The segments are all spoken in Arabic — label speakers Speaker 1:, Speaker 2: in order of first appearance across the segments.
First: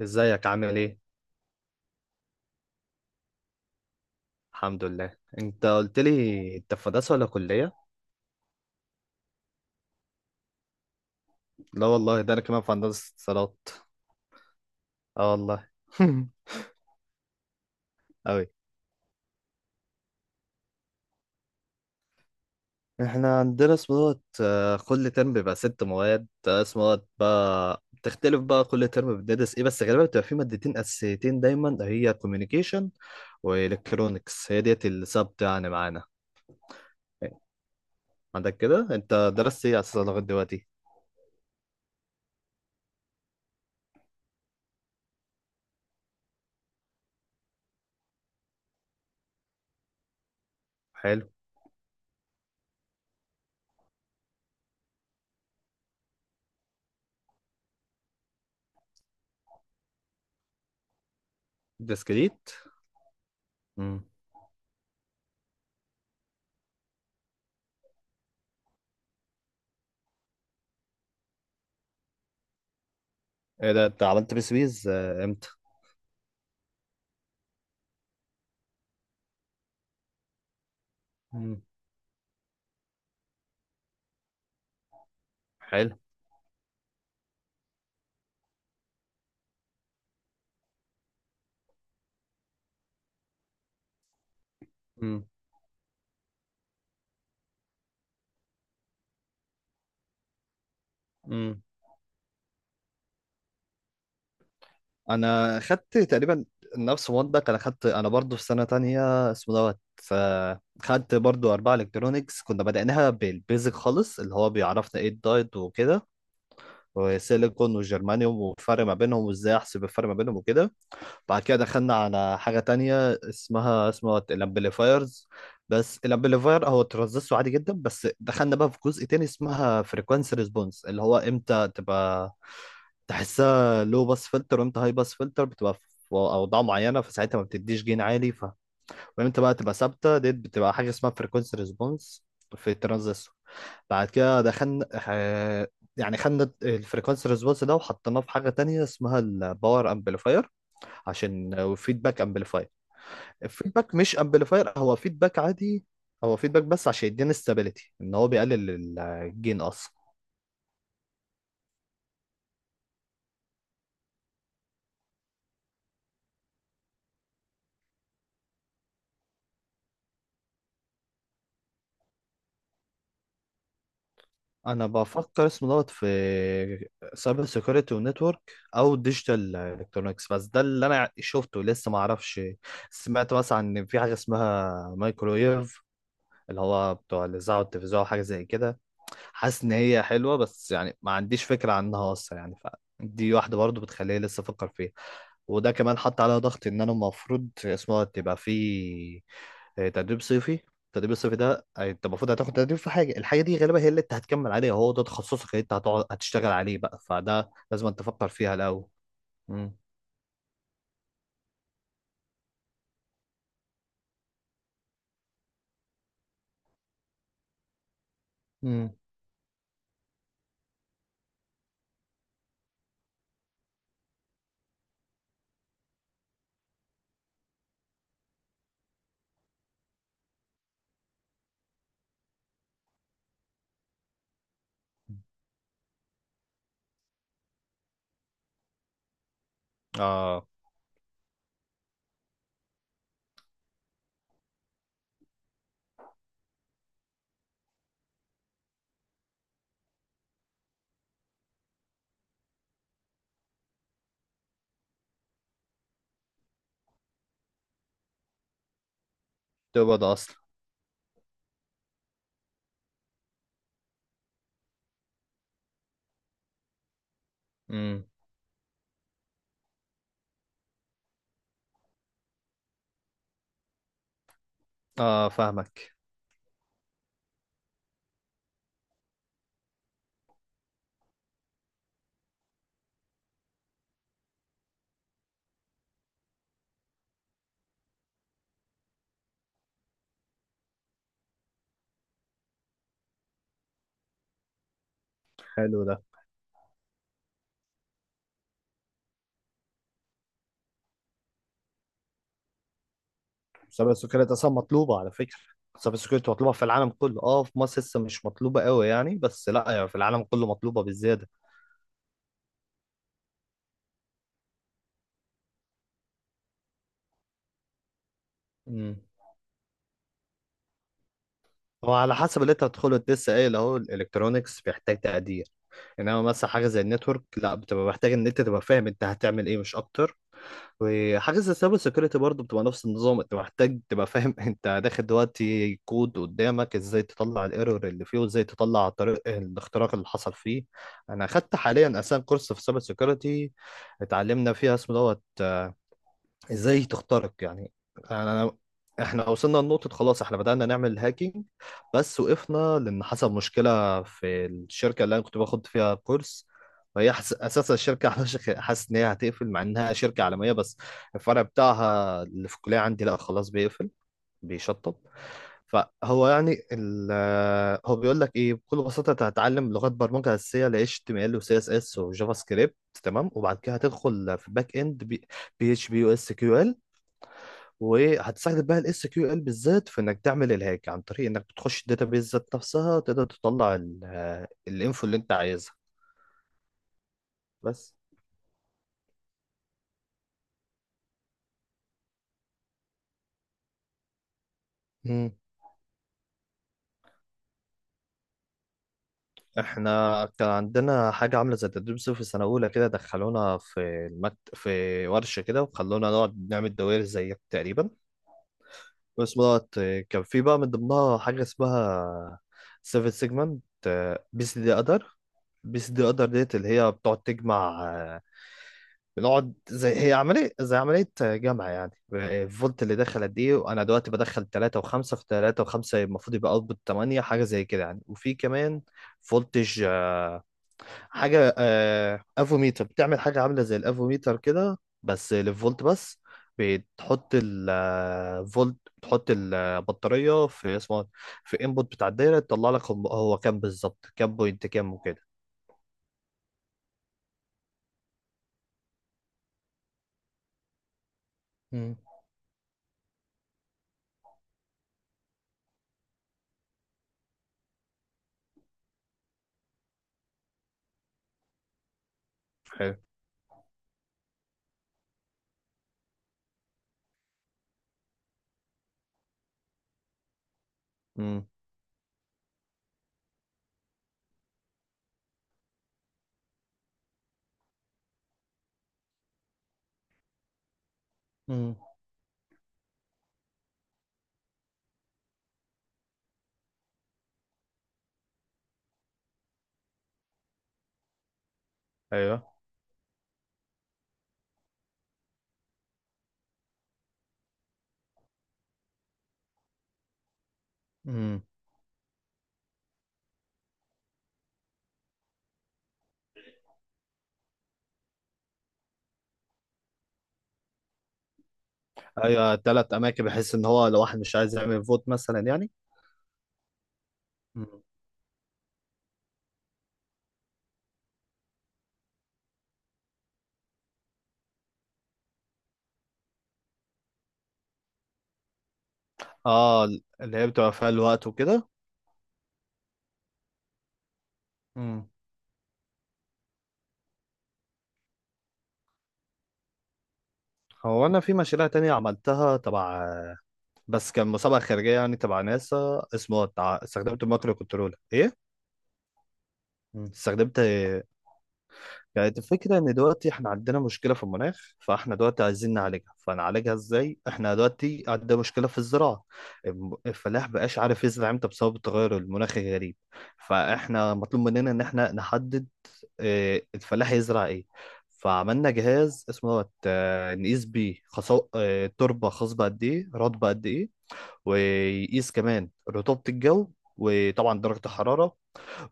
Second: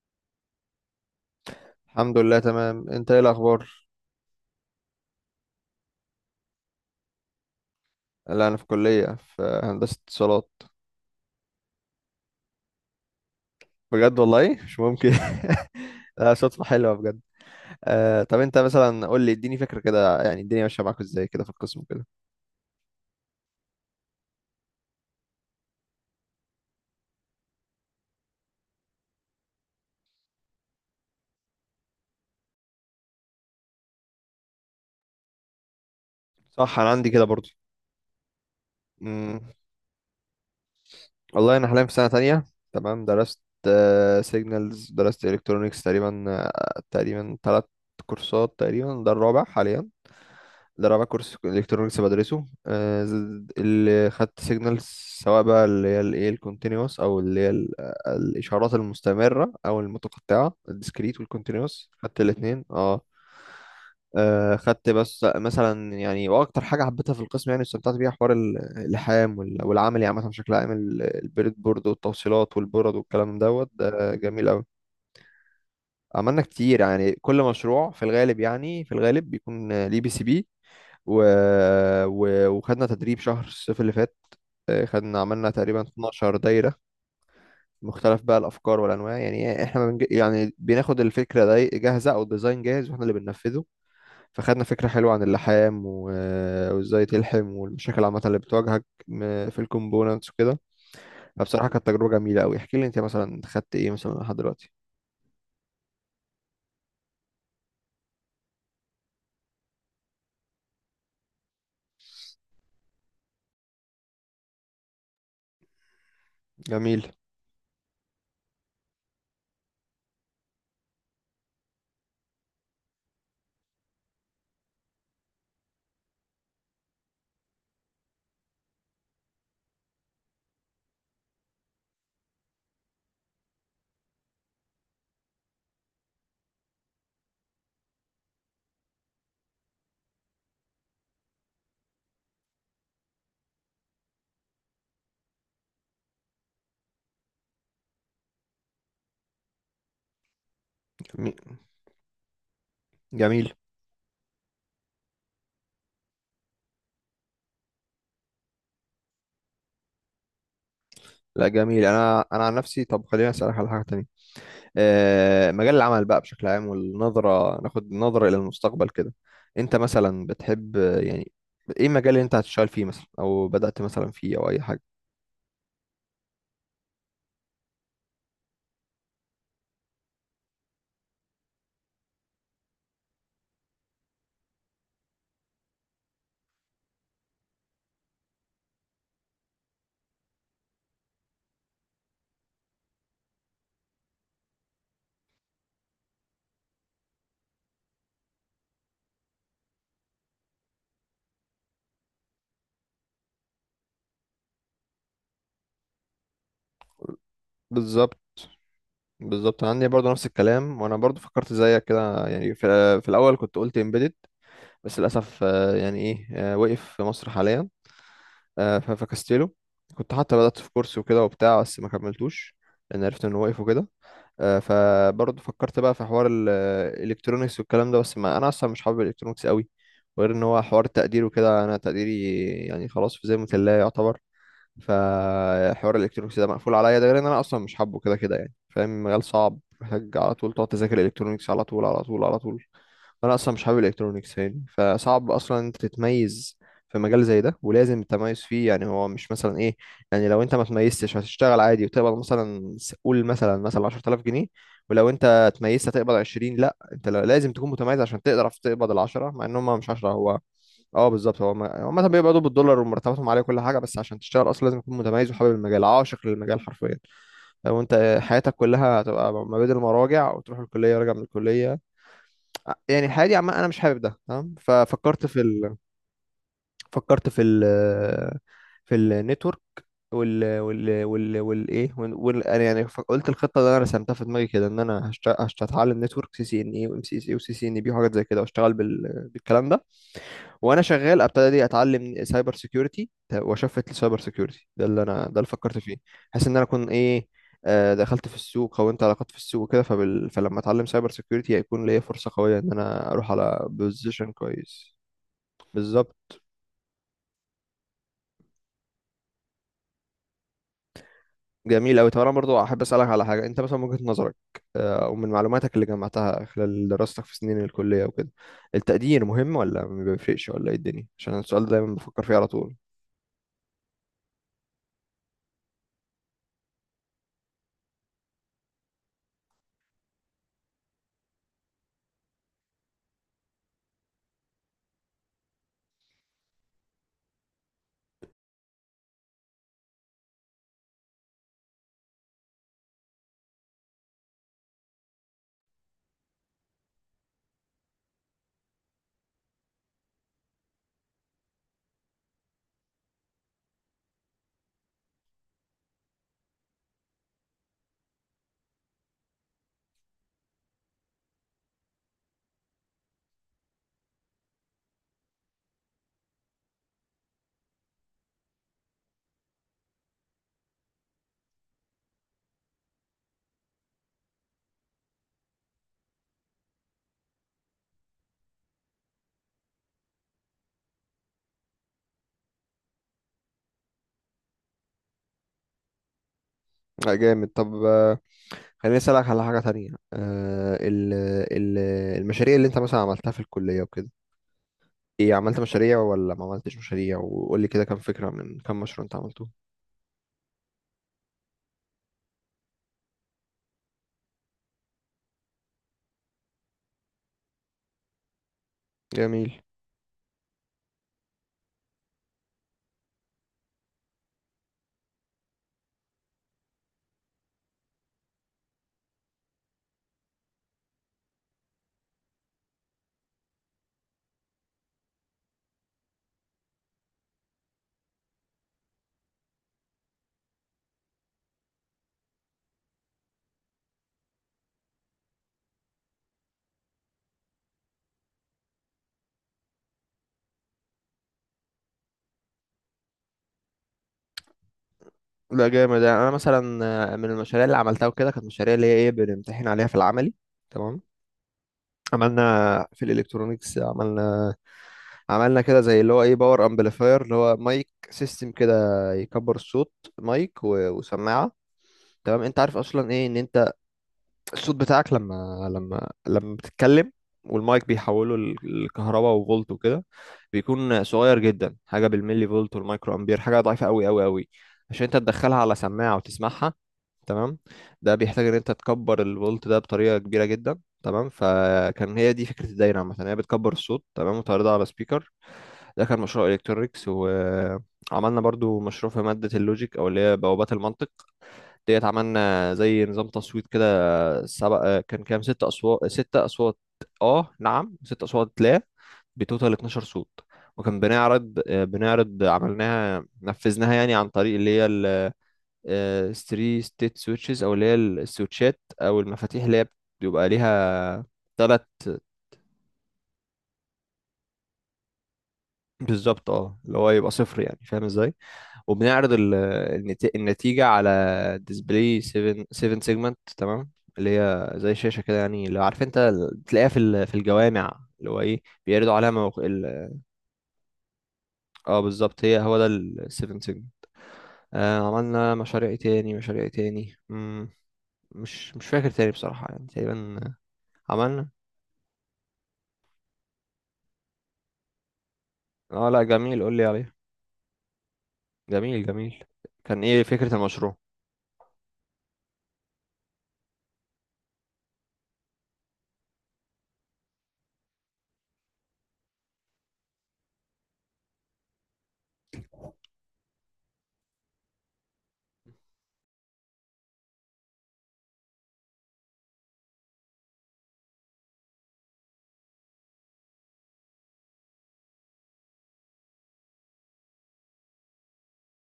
Speaker 1: ازيك عامل ايه؟
Speaker 2: الحمد لله تمام، انت ايه الاخبار؟
Speaker 1: الحمد لله، انت قلت لي انت في هندسه ولا كليه؟
Speaker 2: لا انا في كليه، في هندسه اتصالات.
Speaker 1: لا والله ده انا كمان في هندسه اتصالات.
Speaker 2: بجد والله مش ممكن.
Speaker 1: اه والله.
Speaker 2: لا صدفه حلوه بجد. آه، طب
Speaker 1: اوي.
Speaker 2: انت مثلا قول لي، اديني فكره كده، يعني الدنيا ماشيه معاك ازاي كده في القسم كده.
Speaker 1: احنا عندنا اسمه دوت، كل ترم بيبقى ست مواد، اسمه دوت بقى بتختلف بقى كل ترم بندرس ايه، بس غالبا بتبقى في مادتين اساسيتين دايما، هي كوميونيكيشن والكترونكس، هي ديت السبت يعني معانا.
Speaker 2: صح، انا عندي كده برضو.
Speaker 1: عندك كده، انت
Speaker 2: امم
Speaker 1: درست ايه اساسا لغايه دلوقتي؟
Speaker 2: والله انا حاليا في سنه تانية. تمام، درست سيجنالز، درست الكترونيكس تقريبا، تقريبا ثلاث كورسات، تقريبا ده الرابع حاليا. ده رابع
Speaker 1: حلو.
Speaker 2: كورس الكترونكس بدرسه، اللي خدت سيجنالز سواء بقى اللي هي الايه الكونتينوس، او اللي هي الاشارات المستمره او المتقطعه، الديسكريت والكونتينوس، خدت
Speaker 1: ديسكريت.
Speaker 2: الاثنين. اه،
Speaker 1: امم.
Speaker 2: خدت بس مثلا، يعني واكتر حاجه حبيتها في القسم يعني استمتعت بيها حوار اللحام والعملي عامه بشكل عام، البريد بورد والتوصيلات والبورد والكلام دوت،
Speaker 1: ايه ده، انت
Speaker 2: ده
Speaker 1: عملت
Speaker 2: جميل قوي.
Speaker 1: بسويز امتى؟
Speaker 2: عملنا كتير، يعني كل مشروع في الغالب، يعني في الغالب بيكون ليه بي سي بي و... وخدنا تدريب شهر الصيف اللي فات. خدنا عملنا تقريبا
Speaker 1: حلو.
Speaker 2: 12 دايرة، مختلف بقى الأفكار والأنواع. يعني إحنا يعني بناخد الفكرة دي جاهزة أو الديزاين جاهز وإحنا اللي بننفذه، فخدنا فكرة حلوة عن
Speaker 1: امم.
Speaker 2: اللحام وإزاي تلحم، والمشاكل عامة اللي بتواجهك في الكومبوننتس وكده.
Speaker 1: امم.
Speaker 2: فبصراحة كانت تجربة جميلة أوي. احكي لي أنت مثلا خدت إيه مثلا لحد دلوقتي.
Speaker 1: انا خدت تقريبا نفس مودك، انا برضو في سنه تانية اسمه دوت، خدت برضو اربعه الكترونيكس، كنا بدأناها بالبيزك خالص، اللي هو بيعرفنا ايه الدايت وكده،
Speaker 2: جميل.
Speaker 1: وسيليكون وجرمانيوم والفرق ما بينهم، وازاي احسب الفرق ما بينهم وكده. بعد كده دخلنا على حاجة تانية اسمها الامبليفايرز، بس الامبليفاير هو ترانزستور عادي جدا، بس دخلنا بقى في جزء تاني اسمها فريكوانسي ريسبونس، اللي هو امتى تبقى تحسها لو باس فلتر، وامتى هاي باس فلتر بتبقى في اوضاع معينة فساعتها ما بتديش جين عالي. وامتى بقى تبقى ثابتة، دي بتبقى حاجة اسمها فريكوانسي ريسبونس في الترانزستور. بعد كده دخلنا، يعني خدنا الفريكوانسي ريسبونس ده وحطيناه في حاجة تانية اسمها الباور امبليفاير
Speaker 2: جميل.
Speaker 1: عشان فيدباك امبليفاير.
Speaker 2: جميل.
Speaker 1: الفيدباك مش امبليفاير، هو فيدباك عادي، هو فيدباك بس عشان يدينا استابيليتي ان هو بيقلل الجين اصلا.
Speaker 2: لا جميل. أنا عن نفسي، طب خليني أسألك على حاجة تانية. آه، مجال العمل بقى بشكل عام، والنظرة، ناخد نظرة إلى المستقبل كده. أنت مثلا بتحب، آه، يعني إيه المجال اللي أنت هتشتغل فيه مثلا، أو بدأت مثلا فيه أو أي حاجة؟
Speaker 1: انا بفكر اسمه دوت في سايبر سيكيورتي ونتورك، او ديجيتال الكترونكس، بس ده اللي انا شفته، لسه ما اعرفش. سمعت مثلا ان في حاجه اسمها مايكرويف، اللي هو بتوع الاذاعه والتلفزيون أو حاجه زي كده. حاسس ان هي حلوه، بس يعني ما عنديش فكره عنها اصلا يعني، فدي واحده برضو بتخليني لسه افكر فيها. وده كمان حط عليها ضغط ان انا المفروض اسمها تبقى في تدريب صيفي. التدريب الصيفي ده، انت المفروض هتاخد تدريب في حاجه، الحاجه دي غالبا هي اللي انت هتكمل عليها، هو ده تخصصك اللي انت هتقعد هتشتغل عليه بقى، فده لازم انت
Speaker 2: بالظبط.
Speaker 1: تفكر فيها الاول.
Speaker 2: بالظبط، أنا
Speaker 1: امم.
Speaker 2: عندي برضه نفس الكلام، وأنا برضه فكرت زيك كده، يعني في الأول كنت قلت إمبيدد، بس للأسف آه، يعني إيه آه، وقف في مصر حاليا،
Speaker 1: امم.
Speaker 2: فكستله. كنت حتى بدأت في كورس وكده وبتاع، بس ما كملتوش لأن عرفت إنه وقف وكده. فبرضه فكرت بقى في حوار الالكترونيكس والكلام ده، بس ما انا اصلا مش حابب الالكترونيكس قوي، وغير ان هو حوار التقدير وكده، انا تقديري يعني خلاص، في زي الله يعتبر. فحوار الالكترونيكس ده مقفول عليا، ده غير ان انا اصلا مش حابه كده كده، يعني فاهم، مجال صعب، محتاج على
Speaker 1: اه.
Speaker 2: طول تقعد تذاكر الالكترونيكس على طول على طول على طول. انا اصلا مش حابب الالكترونيكس، يعني فصعب اصلا انت تتميز في مجال زي ده، ولازم التميز فيه. يعني هو مش مثلا ايه، يعني لو انت ما تميزتش هتشتغل عادي وتقبض مثلا قول مثلا، مثلا 10000 جنيه، ولو انت اتميزت هتقبض 20، لا انت لازم تكون متميز عشان تقدر تقبض ال 10، مع ان هم مش
Speaker 1: تبقى
Speaker 2: 10.
Speaker 1: ده اصلا.
Speaker 2: هو اه بالظبط، هو هم مثلا بيقبضوا بالدولار ومرتباتهم عاليه وكل حاجه، بس عشان تشتغل اصلا لازم تكون متميز وحابب المجال، عاشق للمجال حرفيا. لو
Speaker 1: امم.
Speaker 2: انت حياتك كلها هتبقى ما بين المراجع وتروح الكليه، وراجع من الكليه، يعني الحياة دي عامة أنا مش حابب ده. تمام، ففكرت
Speaker 1: اه،
Speaker 2: في ال...
Speaker 1: فاهمك.
Speaker 2: فكرت في ال... في النتورك وال وال وال والايه وال... وال... أنا يعني قلت الخطة اللي أنا رسمتها في دماغي كده، إن أنا هتعلم نتورك، سي سي إن إي وإم سي سي وسي سي إن بي وحاجات زي كده، وأشتغل بالكلام ده. وانا شغال ابتدي اتعلم سايبر سيكيورتي، واشفت للسايبر سيكيورتي ده، اللي انا ده اللي فكرت
Speaker 1: حلو
Speaker 2: فيه،
Speaker 1: ده.
Speaker 2: بحيث ان انا اكون ايه، دخلت في السوق، كونت علاقات في السوق وكده، فلما اتعلم سايبر سيكيورتي هيكون ليا فرصه قويه ان انا اروح على
Speaker 1: مسابقة السكريات
Speaker 2: بوزيشن
Speaker 1: أصلا
Speaker 2: كويس.
Speaker 1: مطلوبة على فكرة. مسابقة السكريات
Speaker 2: بالظبط.
Speaker 1: مطلوبة في العالم كله، اه في مصر لسه مش مطلوبة قوي يعني، بس لا يعني في العالم كله مطلوبة بالزيادة.
Speaker 2: جميل قوي. طب انا برضو احب اسالك على حاجه، انت مثلا من وجهه نظرك، او من معلوماتك اللي جمعتها خلال دراستك في سنين الكليه وكده،
Speaker 1: امم.
Speaker 2: التقدير مهم ولا ما بيفرقش ولا ايه الدنيا؟ عشان السؤال ده
Speaker 1: هو
Speaker 2: دايما
Speaker 1: على
Speaker 2: بفكر فيه
Speaker 1: حسب
Speaker 2: على
Speaker 1: اللي انت
Speaker 2: طول.
Speaker 1: هتدخله، انت لسه قايل اهو الالكترونكس بيحتاج تقدير، انما مثلا حاجه زي النتورك لا، بتبقى محتاج ان انت تبقى فاهم انت هتعمل ايه، مش اكتر. وحاجة زي السايبر سيكيورتي برضه بتبقى نفس النظام، انت محتاج تبقى فاهم انت داخل دلوقتي كود قدامك، ازاي تطلع الايرور اللي فيه، وازاي تطلع طريق الاختراق اللي حصل فيه. انا اخدت حاليا اساسا كورس في السايبر سيكيورتي، اتعلمنا فيها اسمه دوت ازاي تخترق يعني. انا احنا وصلنا لنقطة، خلاص احنا بدأنا نعمل هاكينج، بس وقفنا لأن حصل مشكلة في الشركة اللي انا كنت باخد فيها كورس. اساسا الشركة حاسس ان هي هتقفل مع انها شركة عالمية، بس الفرع بتاعها اللي في الكلية عندي لا، خلاص بيقفل، بيشطب. فهو يعني ال... هو بيقول لك ايه بكل بساطة، انت هتتعلم لغات برمجة أساسية ل HTML و CSS و JavaScript، تمام. وبعد كده هتدخل في باك اند، بي اتش بي، يو اس كيو ال، وهتساعدك بقى الاس كيو ال بالذات في انك تعمل الهاج عن طريق انك بتخش الداتابيز ذات نفسها، تقدر تطلع الانفو اللي انت عايزها.
Speaker 2: جامد. طب
Speaker 1: بس.
Speaker 2: خليني أسألك على حاجة تانية. آه ال ال المشاريع اللي أنت مثلا عملتها في الكلية وكده،
Speaker 1: مم.
Speaker 2: إيه، عملت مشاريع ولا ما عملتش مشاريع؟ وقول لي كده كام فكرة، من كام مشروع أنت عملته.
Speaker 1: احنا كان عندنا حاجه عامله زي التدريب صيفي في سنه اولى، كده دخلونا في في ورشه كده، وخلونا نقعد نعمل دوائر زيك تقريبا، بس
Speaker 2: جميل.
Speaker 1: دوت. كان في بقى من ضمنها حاجه اسمها سيفن سيجمنت، بيس دي ادر بيس دي ادر ديت اللي هي بتقعد تجمع، بنقعد زي هي عملية زي عملية جمع يعني، الفولت اللي داخل قد ايه، وانا دلوقتي بدخل 3 و5 في 3 و5 المفروض يبقى اوتبوت 8، حاجة زي كده يعني. وفي كمان فولتج، حاجة، افوميتر بتعمل حاجة عاملة زي الافوميتر كده بس للفولت بس، بتحط الفولت، بتحط البطارية في اسمه إيه؟ في انبوت بتاع الدايرة، تطلع لك هو كام بالظبط، كام بوينت كام وكده.
Speaker 2: لا جامد. يعني أنا مثلا، من المشاريع اللي عملتها وكده كانت مشاريع اللي هي إيه، بنمتحن عليها في العملي. تمام،
Speaker 1: مم.
Speaker 2: عملنا في الإلكترونيكس عملنا عملنا كده زي اللي هو إيه، باور أمبليفاير، اللي هو مايك سيستم كده، يكبر الصوت. مايك وسماعة. تمام، أنت عارف
Speaker 1: حلو.
Speaker 2: أصلا إيه، إن أنت الصوت بتاعك لما لما بتتكلم، والمايك بيحوله لكهرباء وفولت وكده، بيكون صغير
Speaker 1: امم.
Speaker 2: جدا، حاجه بالملي فولت والمايكرو امبير، حاجه ضعيفه قوي قوي قوي. عشان انت تدخلها على سماعه وتسمعها، تمام، ده بيحتاج ان انت تكبر الفولت ده بطريقه كبيره جدا. تمام،
Speaker 1: مم.
Speaker 2: فكان هي دي فكره الدايره عامه، هي بتكبر الصوت تمام وتعرضها على سبيكر. ده كان مشروع الكترونكس. وعملنا برضو مشروع في ماده اللوجيك، او اللي هي بوابات المنطق ديت،
Speaker 1: ايوه.
Speaker 2: عملنا زي نظام تصويت كده، سبع، كان كام، ست اصوات، ست اصوات. اه نعم ست اصوات، لا بتوتال 12 صوت. وكان
Speaker 1: مم.
Speaker 2: بنعرض، عملناها نفذناها يعني عن طريق اللي هي الستري ستيت سويتشز، او اللي هي السويتشات او المفاتيح، اللي هي بيبقى ليها ثلاث.
Speaker 1: ايوه، ثلاث اماكن، بحيث ان هو لو واحد مش عايز يعمل فوت مثلا يعني.
Speaker 2: بالظبط، اه، اللي هو يبقى صفر، يعني
Speaker 1: مم.
Speaker 2: فاهم ازاي. وبنعرض النتيجة على ديسبلاي 7، 7 سيجمنت. تمام، اللي هي زي شاشة كده يعني، اللي عارف انت بتلاقيها في في الجوامع، اللي هو ايه بيعرضوا عليها
Speaker 1: اه اللي هي بتبقى فيها الوقت وكده.
Speaker 2: اه بالظبط، هي هو ده ال 7 سيجمنت. آه،
Speaker 1: مم.
Speaker 2: عملنا مشاريع إيه تاني، مشاريع إيه تاني، مش فاكر تاني بصراحة، يعني تقريبا
Speaker 1: هو انا في
Speaker 2: عملنا.
Speaker 1: مشاريع تانية عملتها تبع، بس كان مسابقة خارجية يعني تبع ناسا
Speaker 2: اه لا
Speaker 1: اسمه
Speaker 2: جميل، قول لي عليه.
Speaker 1: استخدمت المايكرو كنترول ايه.
Speaker 2: جميل جميل،
Speaker 1: مم.
Speaker 2: كان ايه فكرة
Speaker 1: استخدمت،
Speaker 2: المشروع؟
Speaker 1: يعني الفكرة ان دلوقتي احنا عندنا مشكلة في المناخ، فاحنا دلوقتي عايزين نعالجها، فنعالجها ازاي؟ احنا دلوقتي عندنا مشكلة في الزراعة، الفلاح بقاش عارف يزرع امتى بسبب التغير المناخي الغريب، فاحنا مطلوب مننا ان احنا نحدد إيه الفلاح يزرع ايه. فعملنا جهاز اسمه دوت، نقيس بيه خصو... آه، التربه خصبه قد ايه، رطبه قد ايه، ويقيس كمان رطوبه الجو، وطبعا درجه الحراره،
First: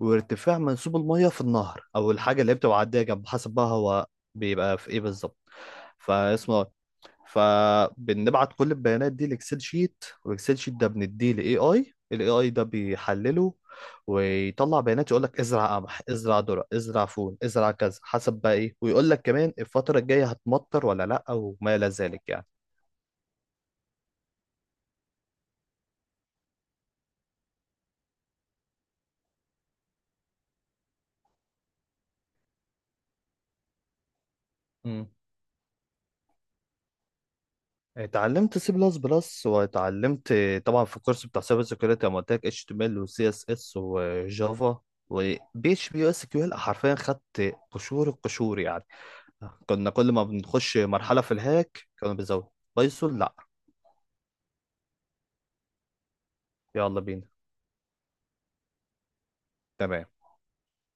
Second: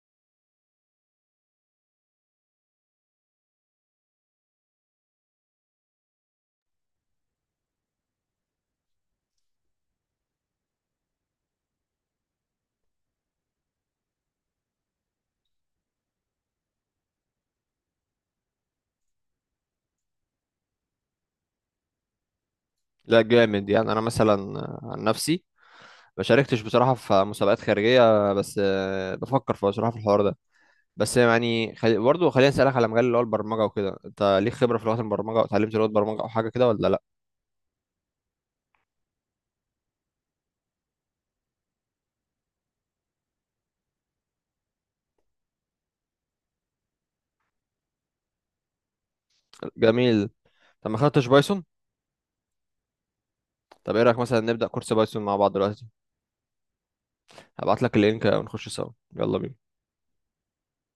Speaker 1: وارتفاع منسوب الميه في النهر او الحاجه اللي بتبقى عاديه جنب، حسب بقى هو بيبقى في ايه بالظبط، فاسمه دوت. فبنبعت كل البيانات دي لاكسل شيت، والاكسل شيت ده بنديه لاي اي، الاي اي ده بيحلله ويطلع بيانات، يقول لك ازرع قمح، ازرع ذره، ازرع فول، ازرع كذا، حسب بقى ايه، ويقول لك كمان الفتره الجايه هتمطر ولا لا، وما الى ذلك يعني.
Speaker 2: لا جامد. يعني انا مثلا عن نفسي ما شاركتش بصراحة في مسابقات خارجية، بس بفكر في بصراحة في الحوار ده. بس يعني برضه خليني أسألك على مجال اللي هو البرمجة وكده، أنت ليك خبرة في لغات
Speaker 1: مم.
Speaker 2: البرمجة أو اتعلمت لغات برمجة أو حاجة كده ولا لأ؟
Speaker 1: اتعلمت سي بلس بلس، واتعلمت طبعا في الكورس بتاع سايبر سيكيورتي انا قلت لك اتش تي ام ال وسي اس اس وجافا وبي اتش بي واس كيو ال، حرفيا خدت قشور القشور يعني، كنا كل ما
Speaker 2: جميل.
Speaker 1: بنخش
Speaker 2: طب ما
Speaker 1: مرحلة
Speaker 2: خدتش
Speaker 1: في
Speaker 2: بايثون؟
Speaker 1: الهاك كانوا بيزودوا. بايثون لا.
Speaker 2: طب إيه رأيك مثلا نبدأ كورس بايثون مع بعض دلوقتي؟
Speaker 1: يلا بينا.
Speaker 2: هبعت لك اللينك ونخش سوا. يلا بينا.
Speaker 1: تمام.